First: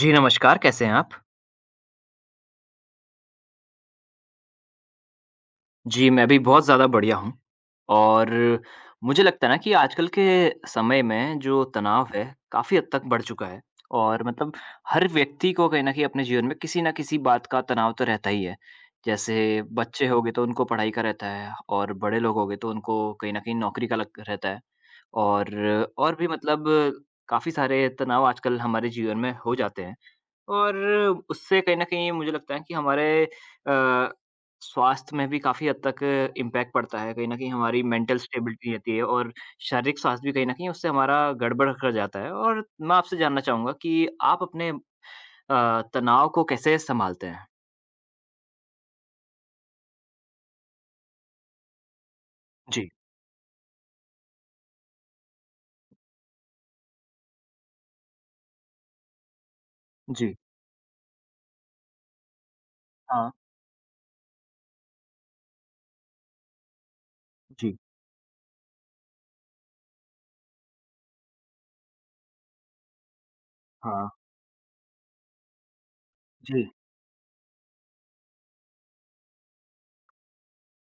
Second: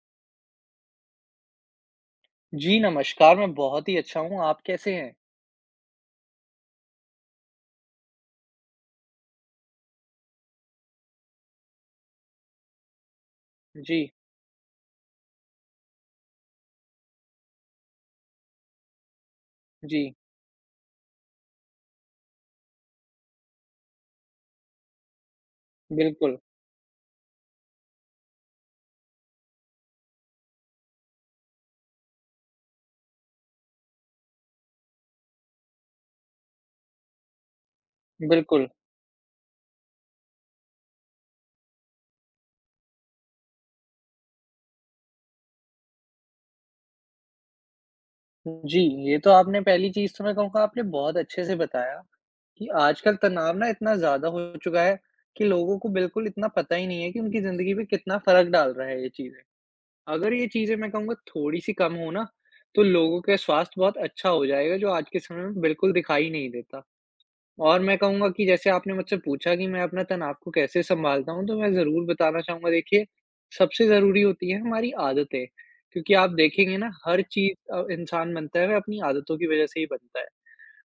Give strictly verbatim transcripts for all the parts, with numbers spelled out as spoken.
जी, नमस्कार, कैसे हैं आप? जी, नमस्कार, मैं बहुत ही अच्छा हूँ, आप कैसे हैं? जी, मैं भी बहुत ज़्यादा बढ़िया हूँ और मुझे लगता है ना कि आजकल के समय में जो तनाव है, काफ़ी हद तक बढ़ चुका है जी, और मतलब हर व्यक्ति को कहीं न कहीं अपने जीवन में किसी न किसी बात का तनाव तो रहता ही है। जैसे बच्चे जी, हो गए, तो उनको पढ़ाई का रहता है और बड़े लोग हो गए, तो उनको कहीं न कहीं नौकरी का लग रहता है और और भी बिल्कुल, मतलब काफ़ी सारे तनाव आजकल हमारे जीवन में हो जाते हैं। और उससे कहीं न कहीं मुझे लगता है कि हमारे अ, स्वास्थ्य में भी काफ़ी हद तक इम्पैक्ट पड़ता है। कहीं न कहीं हमारी मेंटल बिल्कुल। स्टेबिलिटी रहती है और शारीरिक स्वास्थ्य भी कहीं न कहीं उससे हमारा गड़बड़ कर जाता है। और मैं आपसे जानना चाहूँगा कि आप अपने अ, तनाव को कैसे सँभालते हैं? जी, ये तो आपने पहली चीज़ तो मैं कहूँगा आपने बहुत अच्छे से बताया कि जी, आजकल तनाव ना इतना ज़्यादा हो चुका है कि लोगों को बिल्कुल इतना पता ही नहीं है कि उनकी ज़िंदगी पे कितना फ़र्क डाल रहा है ये चीज़ें। अगर जी। ये चीज़ें मैं कहूँगा थोड़ी-सी कम हो ना, तो लोगों हाँ, के स्वास्थ्य बहुत अच्छा हो जाएगा, जो आज के समय में बिल्कुल दिखाई नहीं देता। जी, और मैं कहूँगा कि जैसे आपने मुझसे पूछा कि मैं अपना तनाव को कैसे सँभालता हूँ, तो मैं ज़रूर बताना चाहूँगा देखिए, सबसे हाँ, ज़रूरी होती है हमारी आदतें, क्योंकि आप जी, देखेंगे ना हर चीज़ अ, इंसान बनता है वह अपनी आदतों की वज़ह से ही बनता है।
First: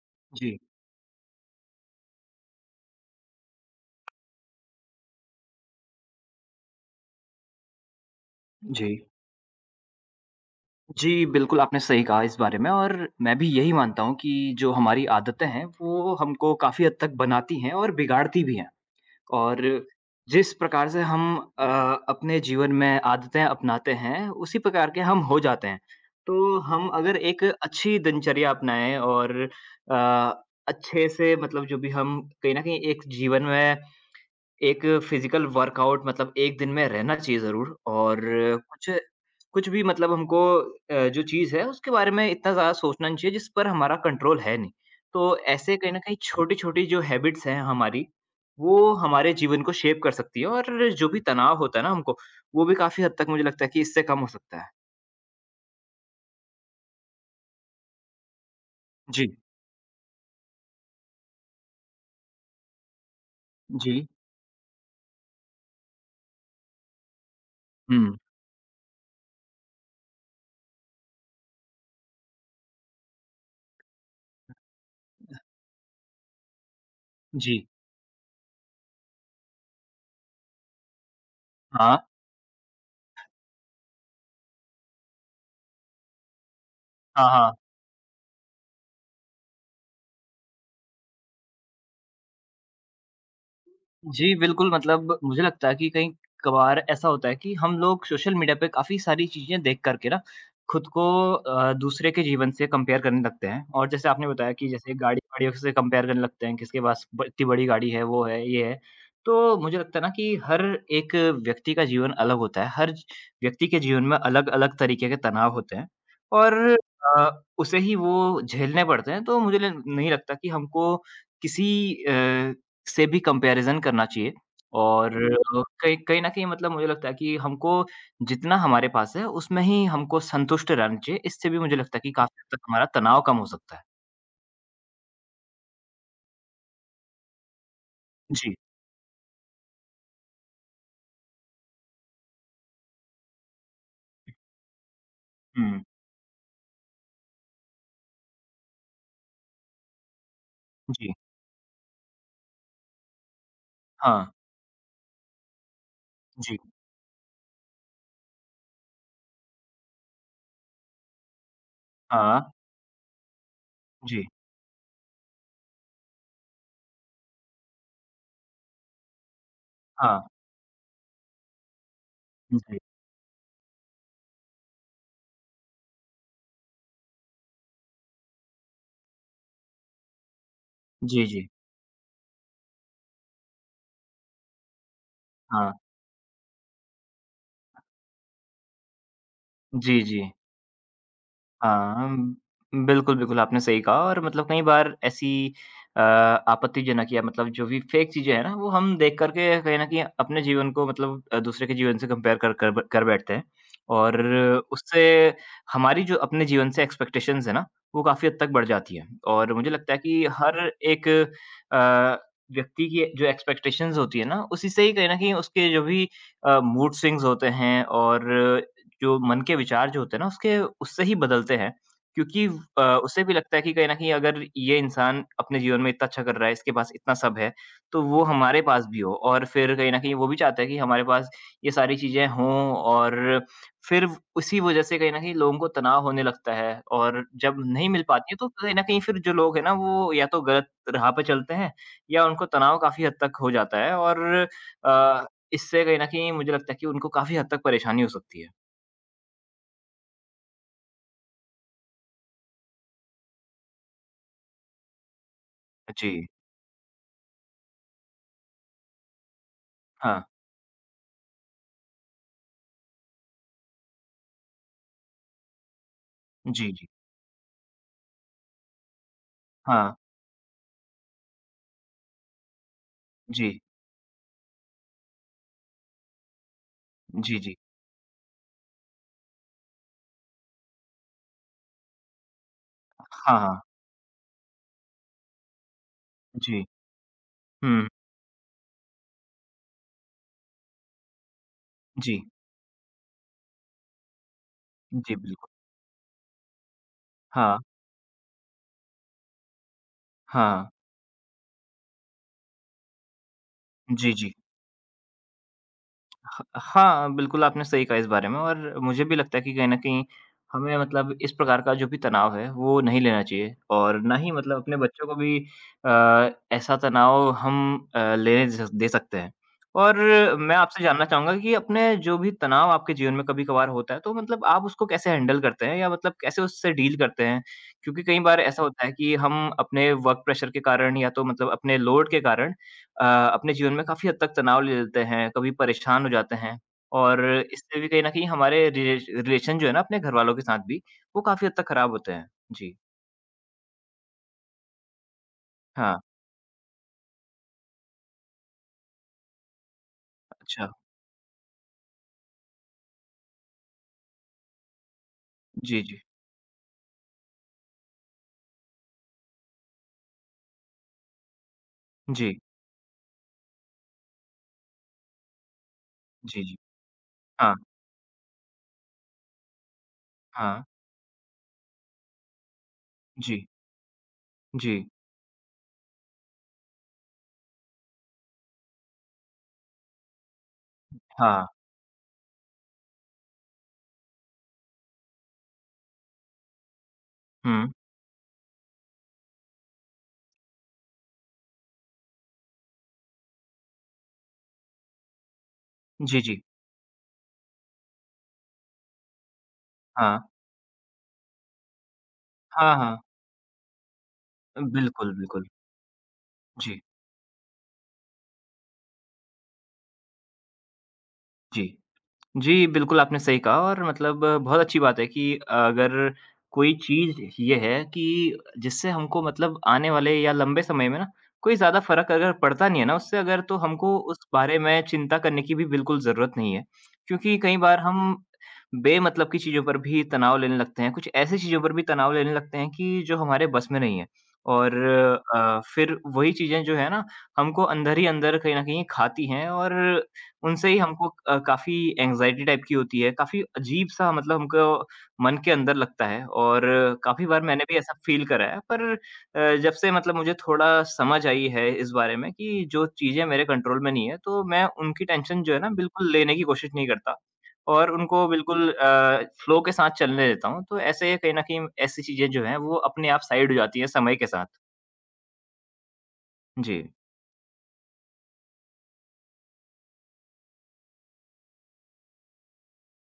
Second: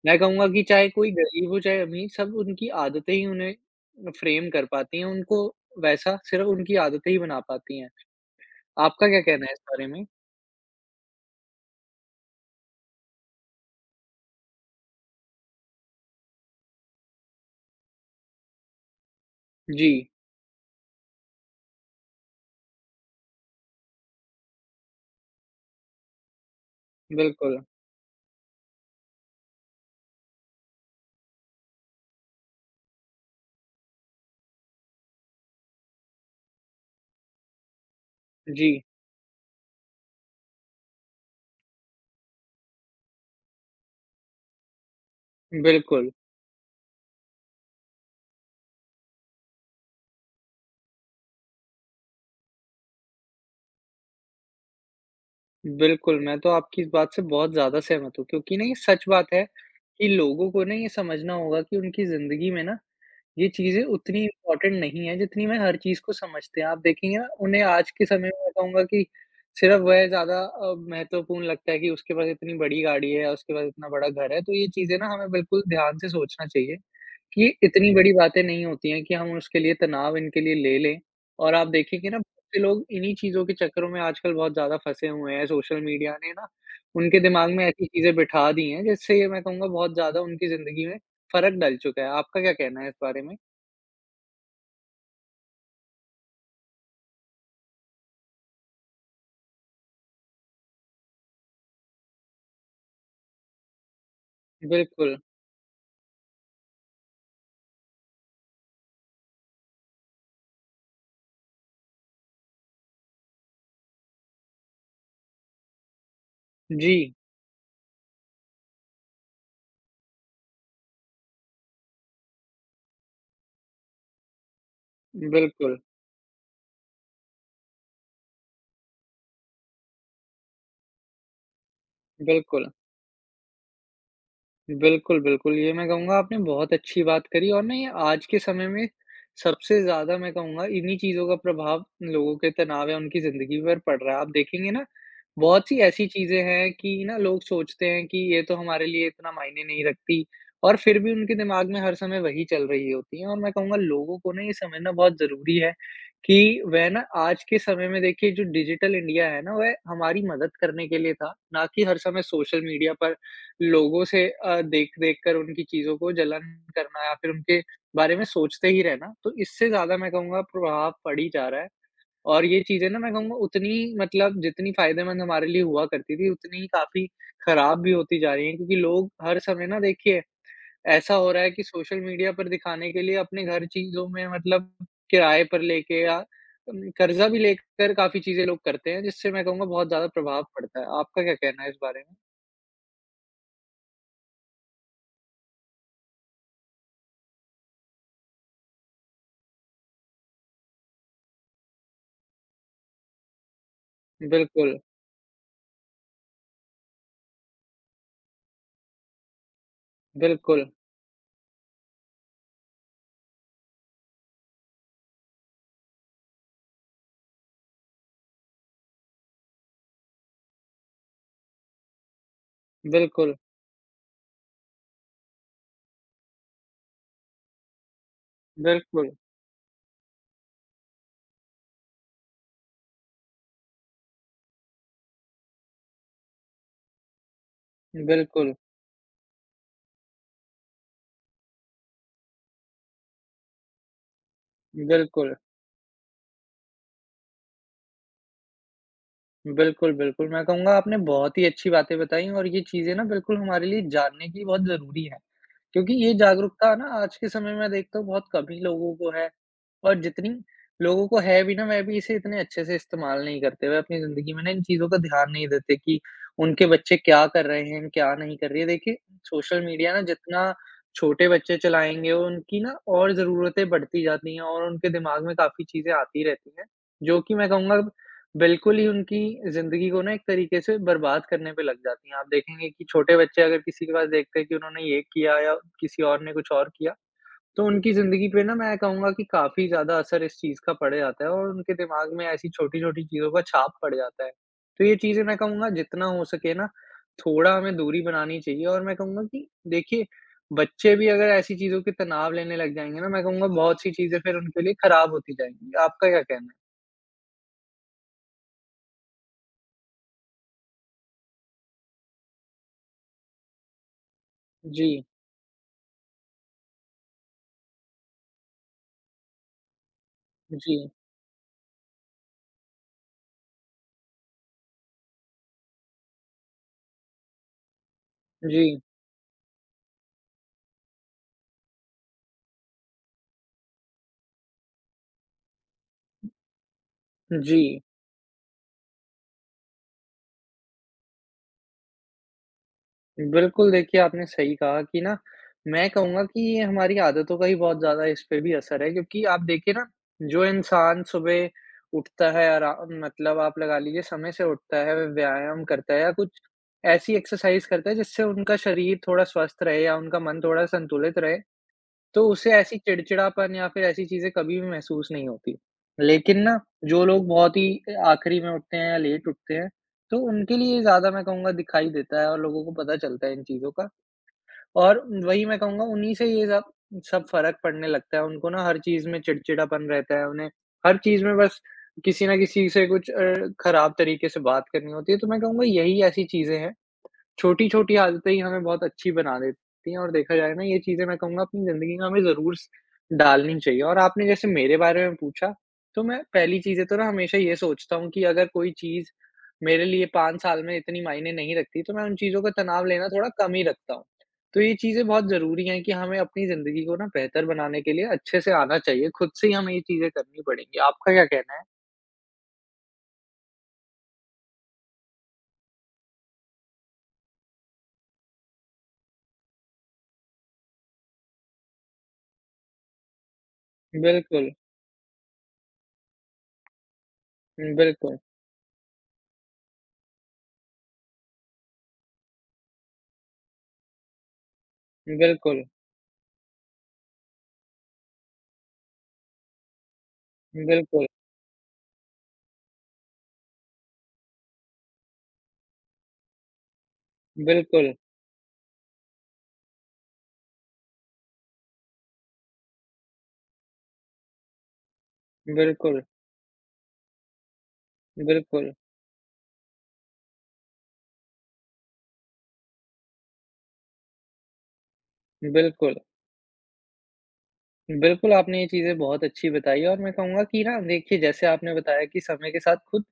मैं कहूँगा जी, कि चाहे कोई गरीब हो चाहे अमीर, सब उनकी आदतें ही उन्हें फ्रेम कर पाती हैं, उनको वैसा सिर्फ़ उनकी आदतें ही बना पाती हैं। जी। आपका क्या कहना है इस बारे में? जी, बिल्कुल आपने सही कहा इस बारे में और मैं भी यही मानता हूँ कि जो हमारी आदतें हैं, वो हमको काफ़ी हद तक बनाती हैं और बिगाड़ती भी हैं। और जी, जिस प्रकार से हम अ, अपने जीवन में आदतें अपनाते हैं, उसी प्रकार के हम हो जाते हैं। तो हम अगर एक बिल्कुल। अच्छी दिनचर्या अपनाएँ और अ, अच्छे से मतलब जो भी हम कहीं न कहीं एक जीवन में एक फिज़िकल वर्कआउट मतलब एक दिन में रहना चाहिए ज़रूर और जी, कुछ कुछ भी मतलब हमको अ, जो चीज़ है उसके बारे में इतना ज़्यादा सोचना नहीं चाहिए जिस पर हमारा कंट्रोल है नहीं। तो ऐसे कहीं न बिल्कुल। कहीं छोटी-छोटी जो हैबिट्स हैं हमारी, वो हमारे जीवन को शेप कर सकती है और जो भी तनाव होता है ना हमको, वो भी काफ़ी हद तक मुझे लगता है कि इससे कम हो सकता है। बिल्कुल, मैं तो आपकी इस बात से बहुत ज़्यादा सहमत हूँ क्योंकि ना ये सच जी। बात है कि लोगों को ना ये समझना होगा कि उनकी ज़िंदगी में ना ये चीज़ें जी। उतनी इम्पोर्टेंट नहीं है जितनी में हर चीज़ को समझते हैं। आप देखेंगे ना उन्हें आज के हुँ। समय में मैं कहूँगा कि सिर्फ़ वह ज़्यादा अ, महत्वपूर्ण लगता है कि उसके पास इतनी बड़ी गाड़ी है, उसके पास इतना बड़ा घर है, तो ये चीज़ें ना हमें बिल्कुल ध्यान से सोचना चाहिए। कि जी। इतनी बड़ी बातें नहीं होती हैं कि हम उसके लिए तनाव इनके लिए ले लें। और आप हाँ। देखेंगे ना बहुत से लोग इन्हीं चीज़ों के चक्करों में आजकल बहुत ज़्यादा फँसे हुए हैं, सोशल मीडिया ने ना उनके हाँ, दिमाग हाँ। में ऐसी चीज़ें बिठा दी हैं जिससे मैं कहूँगा बहुत ज़्यादा उनकी ज़िंदगी में फ़र्क डल चुका है। आपका क्या कहना है इस बारे में? जी, बिल्कुल मतलब मुझे लगता है कि कहीं कभार ऐसा होता है कि हम लोग सोशल मीडिया पे काफ़ी सारी चीज़ें देख कर के ना खुद को अ, दूसरे के जीवन से कंपेयर करने लगते हैं और जैसे आपने बताया कि जैसे बिल्कुल। गाड़ी-वाड़ियों से कंपेयर करने लगते हैं, किसके पास ब इतनी बड़ी गाड़ी है, वो है, ये है। तो मुझे लगता है ना कि हर एक व्यक्ति का जीवन अलग होता है, हर व्यक्ति के जीवन में अलग-अलग तरीके के तनाव होते हैं और जी, अ, उसे ही वो झेलने पड़ते हैं। तो मुझे ल नहीं लगता कि हमको किसी अ से भी कंपैरिज़न करना चाहिए और हुँ। बिल्कुल, कहीं कहीं न कहीं मतलब मुझे लगता है कि हमको जितना हमारे पास है, उसमें ही हमको संतुष्ट रहना चाहिए। इससे भी मुझे लगता है कि काफ़ी हद तक बिल्कुल। हमारा तनाव कम हो सकता है। बिल्कुल, बिल्कुल। ये मैं कहूँगा आपने बहुत अच्छी बात करी। और ना ये आज के जी। समय में सबसे ज़्यादा मैं कहूँगा इन्हीं चीज़ों का प्रभाव लोगों के तनाव या उनकी ज़िंदगी पर पड़ रहा है। आप देखेंगे ना बहुत सी हुँ। ऐसी चीज़ें हैं कि ना लोग सोचते हैं कि ये तो हमारे लिए इतना मायने नहीं रखती, और फिर भी जी। उनके दिमाग में हर समय वही चल रही होती है, और मैं कहूँगा लोगों हाँ। को ना ये समझना बहुत ज़रूरी है कि जी। वह ना आज के समय में देखिए जो डिजिटल इंडिया है ना वह हमारी मदद करने के लिए था, ना कि हर समय हाँ। सोशल मीडिया पर लोगों जी। से अ, देख-देख कर उनकी चीज़ों को जलन करना या फिर उनके बारे में सोचते ही रहना, तो इससे ज़्यादा मैं हाँ। कहूँगा प्रभाव पड़ ही जा रहा है। और ये जी। चीज़ें ना मैं कहूँगा उतनी मतलब जितनी फ़ायदेमंद हमारे लिए हुआ करती थी, उतनी ही काफ़ी खराब भी होती जा रही हैं क्योंकि लोग हर समय ना देखिए ऐसा जी, हो रहा जी। है कि सोशल मीडिया पर दिखाने के लिए अपने घर चीज़ों में मतलब किराए पर हाँ। लेके या उम, कर्ज़ा भी लेकर काफ़ी चीज़ें लोग करते हैं, जिससे मैं कहूँगा बहुत जी, ज़्यादा जी। प्रभाव पड़ता है। आपका क्या कहना है इस बारे में? हाँ, बिल्कुल, बिल्कुल आपने सही कहा और मतलब कई बार ऐसी अ, आपत्तिजनक या मतलब जो भी फ़ेक चीज़ें हैं ना, वो हम देख कर के कहीं न कहीं अपने जीवन को मतलब अ, दूसरे के जीवन से कंपेयर कर कर ब कर बैठते हैं और बिल्कुल, उससे हमारी जो अपने जीवन से एक्सपेक्टेशंस है ना, वो काफ़ी हद तक बढ़ जाती हैं और मुझे लगता है कि हर बिल्कुल। एक अ, व्यक्ति की जो एक्सपेक्टेशंस होती है ना, उसी से ही कहीं न कहीं उसके जो भी अ, मूड स्विंग्स होते हैं और जो मन के विचार जो होते हैं ना उसके उससे ही बदलते हैं क्योंकि अ, उसे भी बिल्कुल, लगता है कि कहीं न कहीं अगर ये इंसान अपने जीवन में इतना अच्छा कर रहा है, इसके पास इतना सब है, तो वो हमारे पास भी बिल्कुल, हो और फिर कहीं न कहीं वो भी चाहता है कि हमारे पास ये सारी चीज़ें हों और फिर उसी वज़ह से कहीं न कहीं लोगों को तनाव होने लगता है और जब नहीं मिल पाती है तो बिल्कुल, कहीं न कहीं फिर जो लोग हैं ना वो या तो गलत राह पे चलते हैं या उनको तनाव काफ़ी हद तक हो जाता है और अ, बिल्कुल, इससे कहीं न कहीं मुझे लगता है कि उनको काफ़ी हद तक परेशानी हो सकती है। बिल्कुल, बिल्कुल। मैं कहूँगा आपने बहुत ही अच्छी बातें बताई, और ये चीज़ें ना बिल्कुल हमारे लिए जानने की बहुत ज़रूरी हैं। क्योंकि ये जी, जागरूकता ना आज के समय में देखता हूँ बहुत कम ही लोगों को है, और हाँ। जितनी लोगों को है भी ना वह भी इसे इतने अच्छे से इस्तेमाल नहीं करते। वह अपनी ज़िंदगी में ना इन चीज़ों का ध्यान नहीं देते कि उनके जी, जी। बच्चे क्या कर रहे हैं, क्या नहीं कर रहे हैं। देखिए सोशल मीडिया हाँ। ना जितना छोटे बच्चे चलाएँगे उनकी ना और जी, ज़रूरतें बढ़ती जाती हैं, और उनके दिमाग में काफ़ी चीज़ें आती रहती हैं, जो कि जी, मैं जी। कहूँगा बिल्कुल ही उनकी ज़िंदगी को ना एक तरीके से बर्बाद करने पे लग जाती हैं। आप देखेंगे कि छोटे हाँ, बच्चे अगर हाँ। किसी के पास देखते हैं कि उन्होंने ये किया या किसी और ने कुछ जी। और किया, तो हुँ। उनकी ज़िंदगी पे ना मैं कहूँगा कि काफ़ी ज़्यादा असर इस चीज़ का पड़ जाता है, और उनके दिमाग जी। में ऐसी छोटी-छोटी चीज़ों का छाप पड़ जाता है। तो ये जी, चीज़ें मैं बिल्कुल। कहूँगा जितना हो सके ना, थोड़ा हाँ, हमें दूरी बनानी चाहिए, और मैं कहूँगा कि देखिए, हाँ। बच्चे भी अगर ऐसी चीज़ों के तनाव लेने लग जाएँगे ना, मैं कहूँगा बहुत सी जी, चीज़ें जी। फिर उनके लिए खराब होती जाएँगी। आपका क्या ह कहना है? हाँ, बिल्कुल आपने सही कहा इस बारे में और मुझे भी लगता है कि कहीं न कहीं हमें मतलब इस प्रकार का जो भी तनाव है, वो नहीं लेना चाहिए और ना ही मतलब अपने जी, बच्चों को भी अ, ऐसा तनाव हम अ, लेने दे स दे सकते हैं। और मैं जी, आपसे जानना चाहूँगा कि अपने जो भी तनाव आपके जीवन में कभी-कभार होता है, तो मतलब आप उसको कैसे हैंडल करते हैं या मतलब कैसे उससे डील करते हैं? क्योंकि कई बार ऐसा जी। होता है कि हम अपने वर्क प्रेशर के कारण या तो मतलब अपने लोड के कारण अ, अपने जीवन में काफ़ी हद तक तनाव ले लेते हैं, कभी परेशान हो जाते हैं और जी, इससे भी कहीं न कहीं हमारे रिलेश रिलेशन जो है ना अपने घरवालों के साथ भी, वो काफ़ी हद तक खराब होते हैं। जी। बिल्कुल देखिए आपने सही कहा कि ना मैं हाँ, कहूँगा कि ये हमारी आदतों का ही बहुत ज़्यादा इस पे भी असर है क्योंकि आप देखिए ना, जो अच्छा। इंसान सुबह उठता है आरा मतलब आप लगा लीजिए समय से उठता है, व्यायाम जी, करता जी। है या कुछ ऐसी एक्सरसाइज़ करता है जिससे उनका शरीर थोड़ा स्वस्थ रहे या उनका मन थोड़ा संतुलित रहे, तो जी, उसे ऐसी चिड़चिड़ापन या फिर ऐसी चीज़ें कभी भी महसूस नहीं होती। लेकिन जी, जी। ना जो लोग हाँ, बहुत ही अ, आखिरी में उठते हैं या लेट उठते हैं, तो उनके हाँ। लिए ज़्यादा मैं कहूँगा दिखाई देता है, और लोगों को पता चलता है इन जी, चीज़ों का। जी। और वही मैं कहूँगा उन्हीं से ये सब सब फ़र्क पड़ने लगता है। उनको ना हर चीज़ में चिड़चिड़ापन रहता है, उन्हें हर चीज़ में हाँ। बस किसी न किसी से कुछ अ, खराब तरीके से बात करनी होती है। तो मैं कहूँगा यही ऐसी चीज़ें हैं, हुँ। छोटी-छोटी आदतें ही हमें बहुत अच्छी बना देती हैं, और देखा जाए ना ये चीज़ें मैं कहूँगा अपनी ज़िंदगी में हमें ज़रूर स डालनी चाहिए, और आपने जैसे मेरे बारे में पूछा, तो जी, मैं जी। पहली चीज़ें तो ना हमेशा ये सोचता हूँ कि अगर कोई चीज़ मेरे लिए हाँ। पाँच साल में इतनी मायने नहीं रखती, तो मैं उन चीज़ों का हाँ, तनाव हाँ। लेना थोड़ा कम ही रखता हूँ। तो ये चीज़ें बिल्कुल, बहुत बिल्कुल। ज़रूरी हैं कि हमें अपनी जी, ज़िंदगी को ना बेहतर बनाने के लिए अच्छे से आना चाहिए, खुद से ही हमें ये चीज़ें करनी पड़ेंगी। आपका क्या कहना जी। है? जी, बिल्कुल आपने सही कहा और मतलब बहुत अच्छी बात है कि अगर कोई चीज़ ये है कि जिससे हमको मतलब आने वाले या लंबे समय में ना कोई ज़्यादा फ़र्क अगर पड़ता नहीं है ना उससे अगर तो हमको उस बिल्कुल, बारे में चिंता करने की भी बिल्कुल ज़रूरत नहीं है। क्योंकि कई बार हम बिल्कुल, बेमतलब की चीज़ों पर भी तनाव लेने लगते हैं, कुछ ऐसी चीज़ों पर भी तनाव लेने लगते हैं कि जो हमारे बस में नहीं है। और अ, बिल्कुल, फिर वही चीज़ें जो है ना हमको अंदर ही अंदर कहीं न कहीं खाती हैं और उनसे ही बिल्कुल, हमको अ, काफ़ी एंग्ज़ायटी टाइप की होती है, काफ़ी अजीब-सा मतलब हमको मन के अंदर लगता है और काफ़ी बार मैंने भी ऐसा बिल्कुल, फ़ील करा है। पर अ, जब से मतलब मुझे थोड़ा समझ आई है इस बारे में कि जो चीज़ें मेरे कंट्रोल में नहीं है, तो मैं उनकी टेंशन जो है ना बिल्कुल। बिल्कुल लेने की कोशिश नहीं करता और उनको बिल्कुल बिल्कुल, अ, फ़्लो के साथ चलने देता हूँ। तो ऐसे कहीं न कहीं ऐसी चीज़ें जो हैं वो अपने आप साइड हो जाती हैं समय के साथ। बिल्कुल। जी। बिल्कुल, आपने ये चीज़ें बहुत अच्छी बताई, और मैं कहूँगा कि ना देखिए जैसे आपने बताया कि समय के साथ खुद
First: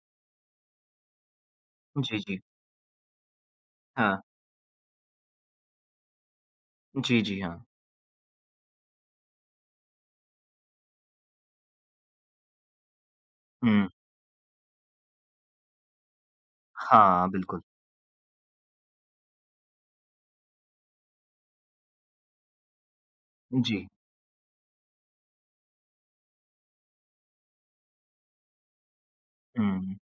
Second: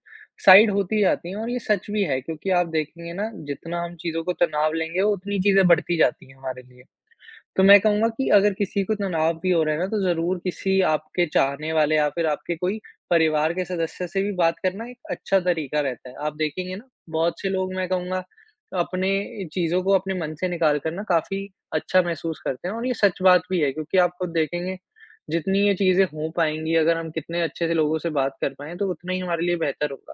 साइड होती जाती हैं, और ये सच भी जी, है जी। क्योंकि आप देखेंगे ना जितना हम हाँ। चीज़ों को तनाव लेंगे उतनी चीज़ें बढ़ती जाती हैं हमारे लिए। जी, जी, तो हाँ। मैं कहूँगा कि अगर किसी को तनाव भी हो रहा है ना, तो ज़रूर किसी आपके चाहने वाले या फिर आपके कोई परिवार के हुँ। सदस्य से भी बात करना एक अच्छा तरीका रहता है। आप देखेंगे ना, हाँ, बहुत से बिल्कुल। लोग मैं कहूँगा अपने चीज़ों को अपने मन से निकाल कर ना काफ़ी अच्छा महसूस करते हैं, और ये सच बात भी है जी। क्योंकि आप खुद देखेंगे, जितनी ये चीज़ें हो पाएँगी, अगर हम कितने अच्छे से लोगों से बात कर पाएँ, तो उतना ही हमारे लिए बेहतर हुँ। होगा।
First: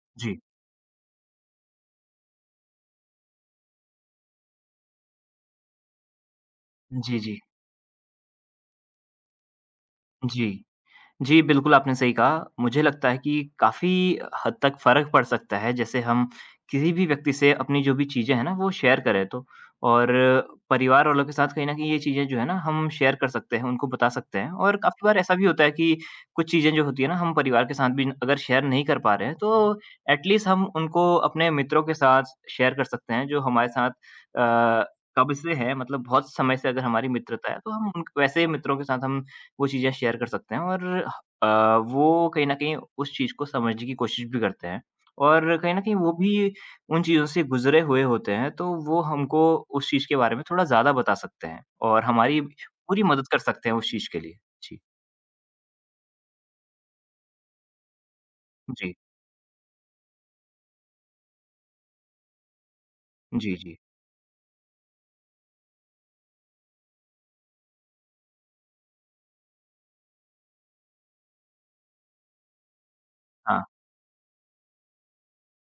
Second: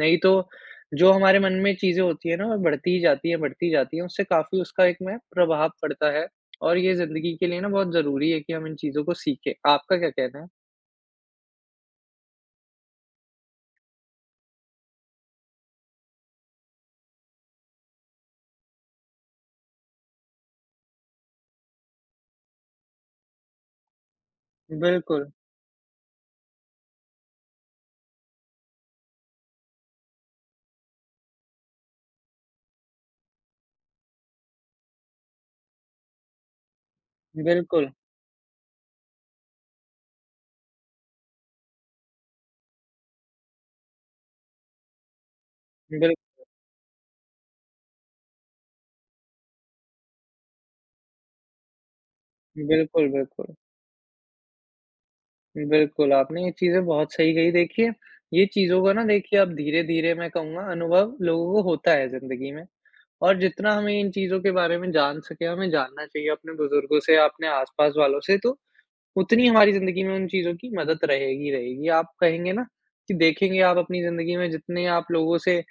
नहीं जी, तो जो हमारे मन में चीज़ें होती हैं ना, वो बढ़ती ही जाती हैं, बढ़ती जाती हैं, उससे काफ़ी उसका एक में प्रभाव पड़ता है, और ये जी, ज़िंदगी जी, के लिए ना बहुत ज़रूरी है कि हम इन चीज़ों को सीखें। आपका क्या कहना है? जी। जी, बिल्कुल आपने सही कहा। मुझे लगता है कि काफ़ी हद तक फ़र्क पड़ सकता है, जैसे हम किसी भी व्यक्ति से अपनी जो भी चीज़ें हैं ना, वो शेयर करें तो। और परिवार वालों के साथ कहीं न कहीं ये चीज़ें जो है ना, हम शेयर कर सकते हैं, उनको बता सकते हैं और काफ़ी बार बिल्कुल, ऐसा भी होता है कि कुछ चीज़ें जो होती हैं ना, हम परिवार के साथ भी अगर शेयर नहीं कर पा रहे हैं, तो एट लीस्ट हम उनको अपने मित्रों के साथ शेयर कर सकते हैं, जो हमारे साथ अ, कब से है, मतलब बहुत समय से अगर हमारी मित्रता है, तो हम बिल्कुल, उन वैसे मित्रों के साथ हम वो चीज़ें शेयर कर सकते हैं और अ, वो कहीं न कहीं उस चीज़ को समझने की कोशिश भी करते हैं और कहीं न कहीं वो बिल भी उन चीज़ों से गुज़रे हुए होते हैं, तो वो हमको उस चीज़ के बारे में थोड़ा ज़्यादा बता सकते हैं और हमारी पूरी बिल्कुल, मदद कर बिल्कुल। सकते हैं उस चीज़ के लिए। जी। बिल्कुल, आपने ये चीज़ें बहुत सही कही। देखिए, ये चीज़ों जी। का ना देखिए अब धीरे-धीरे मैं कहूँगा अनुभव लोगों को होता है ज़िंदगी में, और जी, जितना जी। हमें इन चीज़ों के बारे में जान सकें, हमें जानना चाहिए अपने बुज़ुर्गों से, अपने आस-पास वालों से, तो उतनी हमारी ज़िंदगी में उन चीज़ों की मदद रहेगी, रहेगी। आप कहेंगे ना कि देखेंगे हाँ। आप अपनी ज़िंदगी में जितने आप लोगों से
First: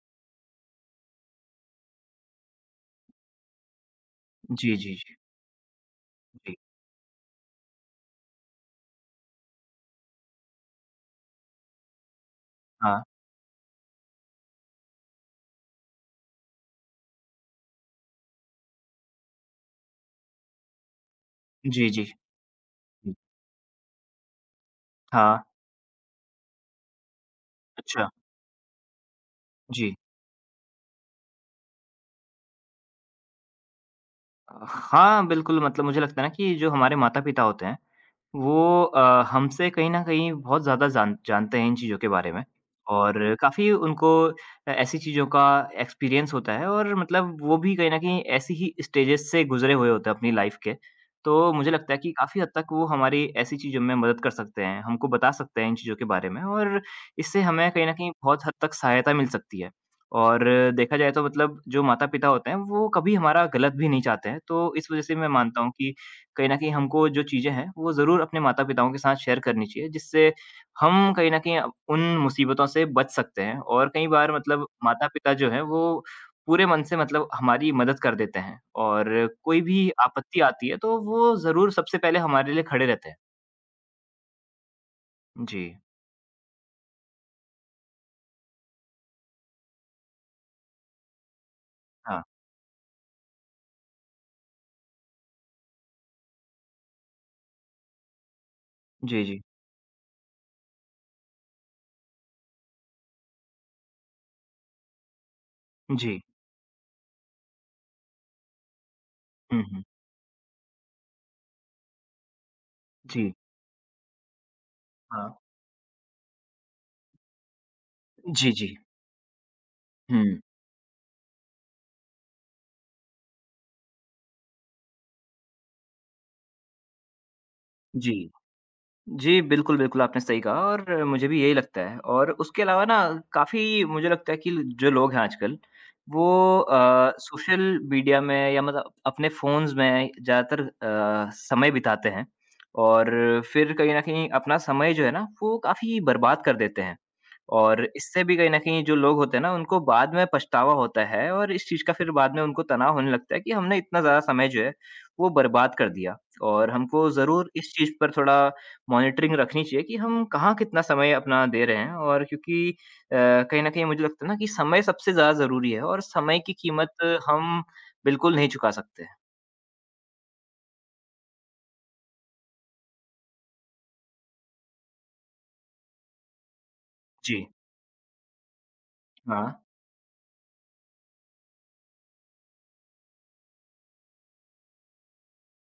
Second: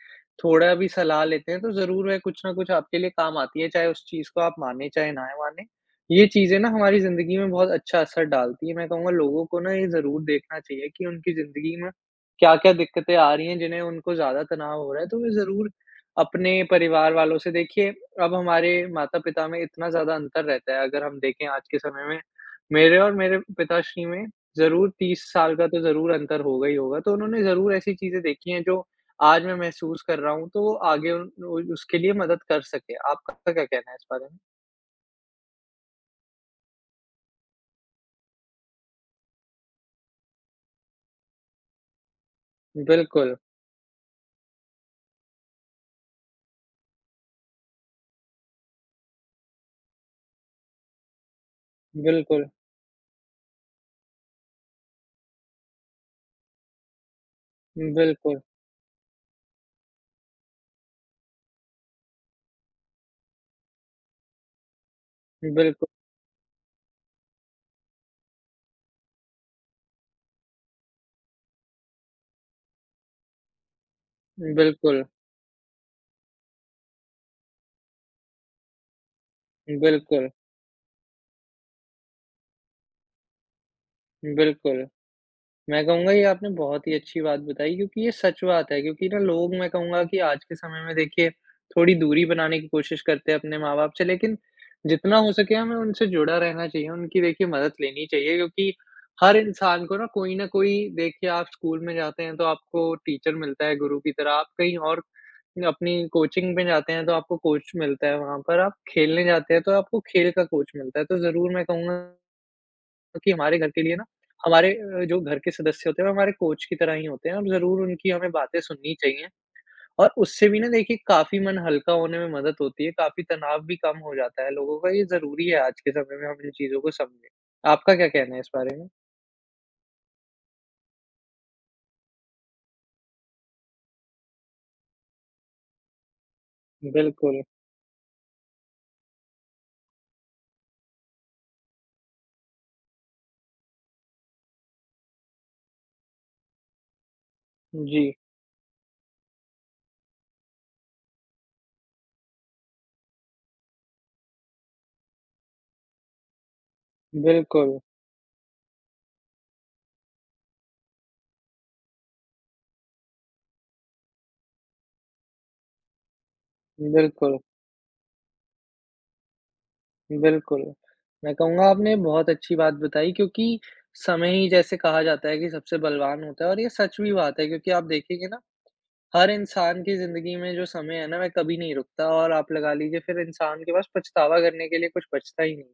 थोड़ा भी सलाह लेते हैं, तो ज़रूर वह कुछ ना कुछ आपके लिए काम आती है, चाहे उस चीज़ को आप जी, मानें, जी, चाहे जी। ना मानें। ये जी। चीज़ें ना हमारी ज़िंदगी में बहुत अच्छा असर डालती है। मैं कहूँगा लोगों को ना ये ज़रूर देखना चाहिए कि उनकी ज़िंदगी में क्या-क्या हाँ। दिक्कतें आ रही हैं, जिन्हें उनको ज़्यादा तनाव हो रहा है, तो वे ज़रूर अपने परिवार वालों से देखिए, अब हमारे माता-पिता में इतना ज़्यादा अंतर रहता है, अगर हम देखें आज के जी, जी। समय में मेरे और जी। मेरे पिताश्री में ज़रूर तीस हाँ। साल का तो ज़रूर अंतर होगा ही होगा, तो उन्होंने ज़रूर ऐसी अच्छा। चीज़ें देखी हैं जो आज मैं जी। महसूस कर रहा हूँ, तो वो आगे उन उ उसके लिए मदद कर सकें। आपका क्या कहना है इस बारे हाँ, बिल्कुल मतलब मुझे लगता है ना कि जो हमारे माता-पिता होते हैं वो अ, हमसे कहीं न कहीं बहुत ज़्यादा जान जानते हैं इन चीज़ों के बारे में में? और बिल्कुल, काफ़ी उनको अ, ऐसी चीज़ों का एक्सपीरियंस होता है और मतलब वो भी कहीं न कहीं ऐसी ही स्टेजेस से गुज़रे हुए होते हैं अपनी लाइफ़ के। तो मुझे लगता है कि काफ़ी बिल्कुल, हद तक वो हमारी ऐसी चीज़ों में मदद कर सकते हैं, हमको बता सकते हैं इन चीज़ों के बारे में और इससे हमें कहीं न कहीं बिल्कुल, बहुत हद तक सहायता मिल सकती है। और देखा जाए तो मतलब जो माता-पिता होते हैं, वो कभी हमारा गलत भी नहीं चाहते हैं, तो इस वज़ह से मैं मानता हूँ बिल्कु कि कहीं न कहीं हमको जो चीज़ें हैं, वो ज़रूर अपने माता-पिताओं के साथ शेयर करनी चाहिए, जिससे हम कहीं न कहीं अप- उन मुसीबतों से बच सकते हैं और कई बार मतलब बिल्कुल, माता-पिता जो हैं, वो पूरे मन से मतलब हमारी मदद कर देते हैं और कोई भी बिल्कुल, आपत्ति आती है, तो वो ज़रूर सबसे पहले हमारे लिए खड़े रहते हैं। बिल्कुल। जी, मैं कहूँगा ये आपने बहुत ही अच्छी बात बताई क्योंकि ये सच बात है क्योंकि ना लोग मैं कहूँगा कि आज के समय में देखिए थोड़ी हाँ। दूरी बनाने की कोशिश करते हैं अपने माँ-बाप से, लेकिन जितना हो सके हमें उनसे जुड़ा रहना चाहिए, उनकी देखिए मदद लेनी चाहिए क्योंकि जी, हर जी। इंसान को ना कोई न कोई देखिए आप स्कूल में जाते हैं तो आपको टीचर मिलता है गुरु की तरह, आप कहीं और अपनी जी। कोचिंग में जाते हैं तो आपको कोच मिलता है वहाँ पर, आप खेलने जाते हुँ, हैं तो हुँ। आपको खेल का कोच मिलता है। तो ज़रूर मैं कहूँगा क्योंकि जी, हमारे घर के लिए ना हमारे अ, जो हाँ। घर के सदस्य होते हैं वो हमारे कोच की तरह ही होते हैं, और ज़रूर उनकी हमें जी, बातें जी। सुननी चाहिए, और हुँ, उससे भी ना देखिए काफ़ी मन हल्का होने में मदद होती है, काफ़ी तनाव भी कम हो जाता है लोगों का। ये ज़रूरी है आज के समय में हम इन चीज़ों को समझें। आपका क्या जी। कहना है इस बारे में? जी, बिल्कुल, बिल्कुल, आपने सही कहा और मुझे भी यही लगता है और उसके अलावा ना काफ़ी मुझे लगता है कि जो लोग हैं आजकल, वो अ, बिल्कुल। सोशल मीडिया में या मतलब अपने फ़ोन्स में ज़्यादातर अ, समय बिताते हैं और फिर कहीं न कहीं अपना समय जो है ना, वो काफ़ी बर्बाद कर देते हैं और जी, इससे भी कहीं न कहीं जो लोग होते हैं ना, उनको बाद में पछतावा होता है और इस चीज़ का फिर बाद में उनको तनाव होने लगता है कि हमने इतना ज़्यादा समय जो है, वो बर्बाद कर दिया और हमको ज़रूर इस बिल्कुल, चीज़ पर थोड़ा मॉनिटरिंग रखनी चाहिए कि हम कहाँ कितना समय अपना दे रहे हैं और क्योंकि अ, कहीं न कहीं मुझे लगता है ना कि समय सबसे ज़्यादा ज़रूरी है और समय की कीमत बिल्कुल, हम बिल्कुल नहीं चुका सकते। बिल्कुल। मैं कहूँगा आपने बहुत अच्छी बात बताई क्योंकि समय ही जैसे कहा जाता है कि सबसे बलवान होता है, और ये सच भी बात जी। है क्योंकि आप देखेंगे ना हर हाँ। इंसान की ज़िंदगी में जो समय है ना, वह कभी नहीं रुकता, और आप लगा लीजिए फिर इंसान के पास पछतावा करने के लिए कुछ बचता ही नहीं।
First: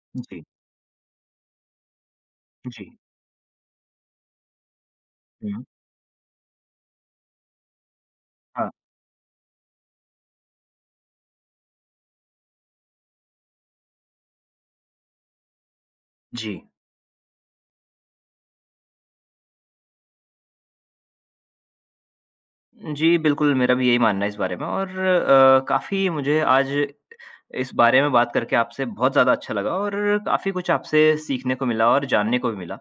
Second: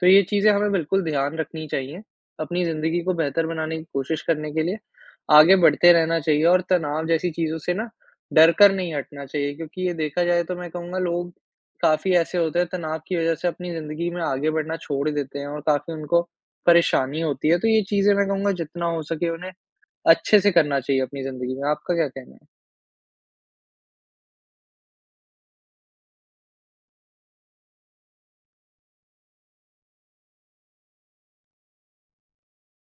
तो ये जी, चीज़ें हमें बिल्कुल ध्यान रखनी चाहिए, अपनी जी। ज़िंदगी को बेहतर बनाने की कोशिश करने के लिए आगे हुँ। बढ़ते रहना चाहिए, और तनाव जैसी चीज़ों से ना डर हाँ, कर नहीं हटना चाहिए क्योंकि ये देखा जाए तो मैं कहूँगा लोग काफ़ी ऐसे होते हैं तनाव की वज़ह से अपनी ज़िंदगी में आगे बढ़ना छोड़ देते हैं, और काफ़ी उनको जी। परेशानी होती है। तो ये चीज़ें मैं कहूँगा जितना हो सके उन्हें अच्छे से करना चाहिए अपनी ज़िंदगी में। आपका क्या कहना है? जी, बिल्कुल, मेरा भी यही मानना है इस बारे में और अ, काफ़ी मुझे आज इस बारे में बात करके आपसे बहुत ज़्यादा अच्छा लगा और काफ़ी कुछ आपसे सीखने को मिला और जानने को भी मिला।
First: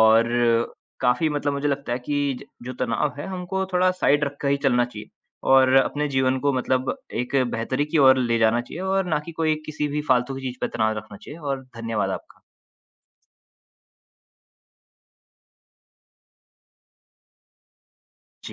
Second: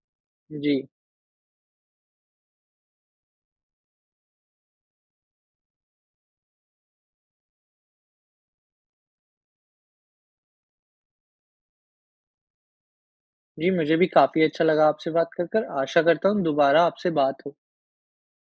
और जी। काफ़ी मतलब मुझे लगता है कि ज जो तनाव है, हमको थोड़ा साइड रख कर ही चलना चाहिए और अपने जीवन को मतलब एक बेहतरी की ओर ले जाना चाहिए और ना कि कोई किसी भी फालतू की चीज़ पे तनाव रखना चाहिए और धन्यवाद आपका। जी, मुझे भी काफ़ी अच्छा लगा आपसे बात कर कर। आशा करता हूँ दोबारा आपसे बात हो। जी।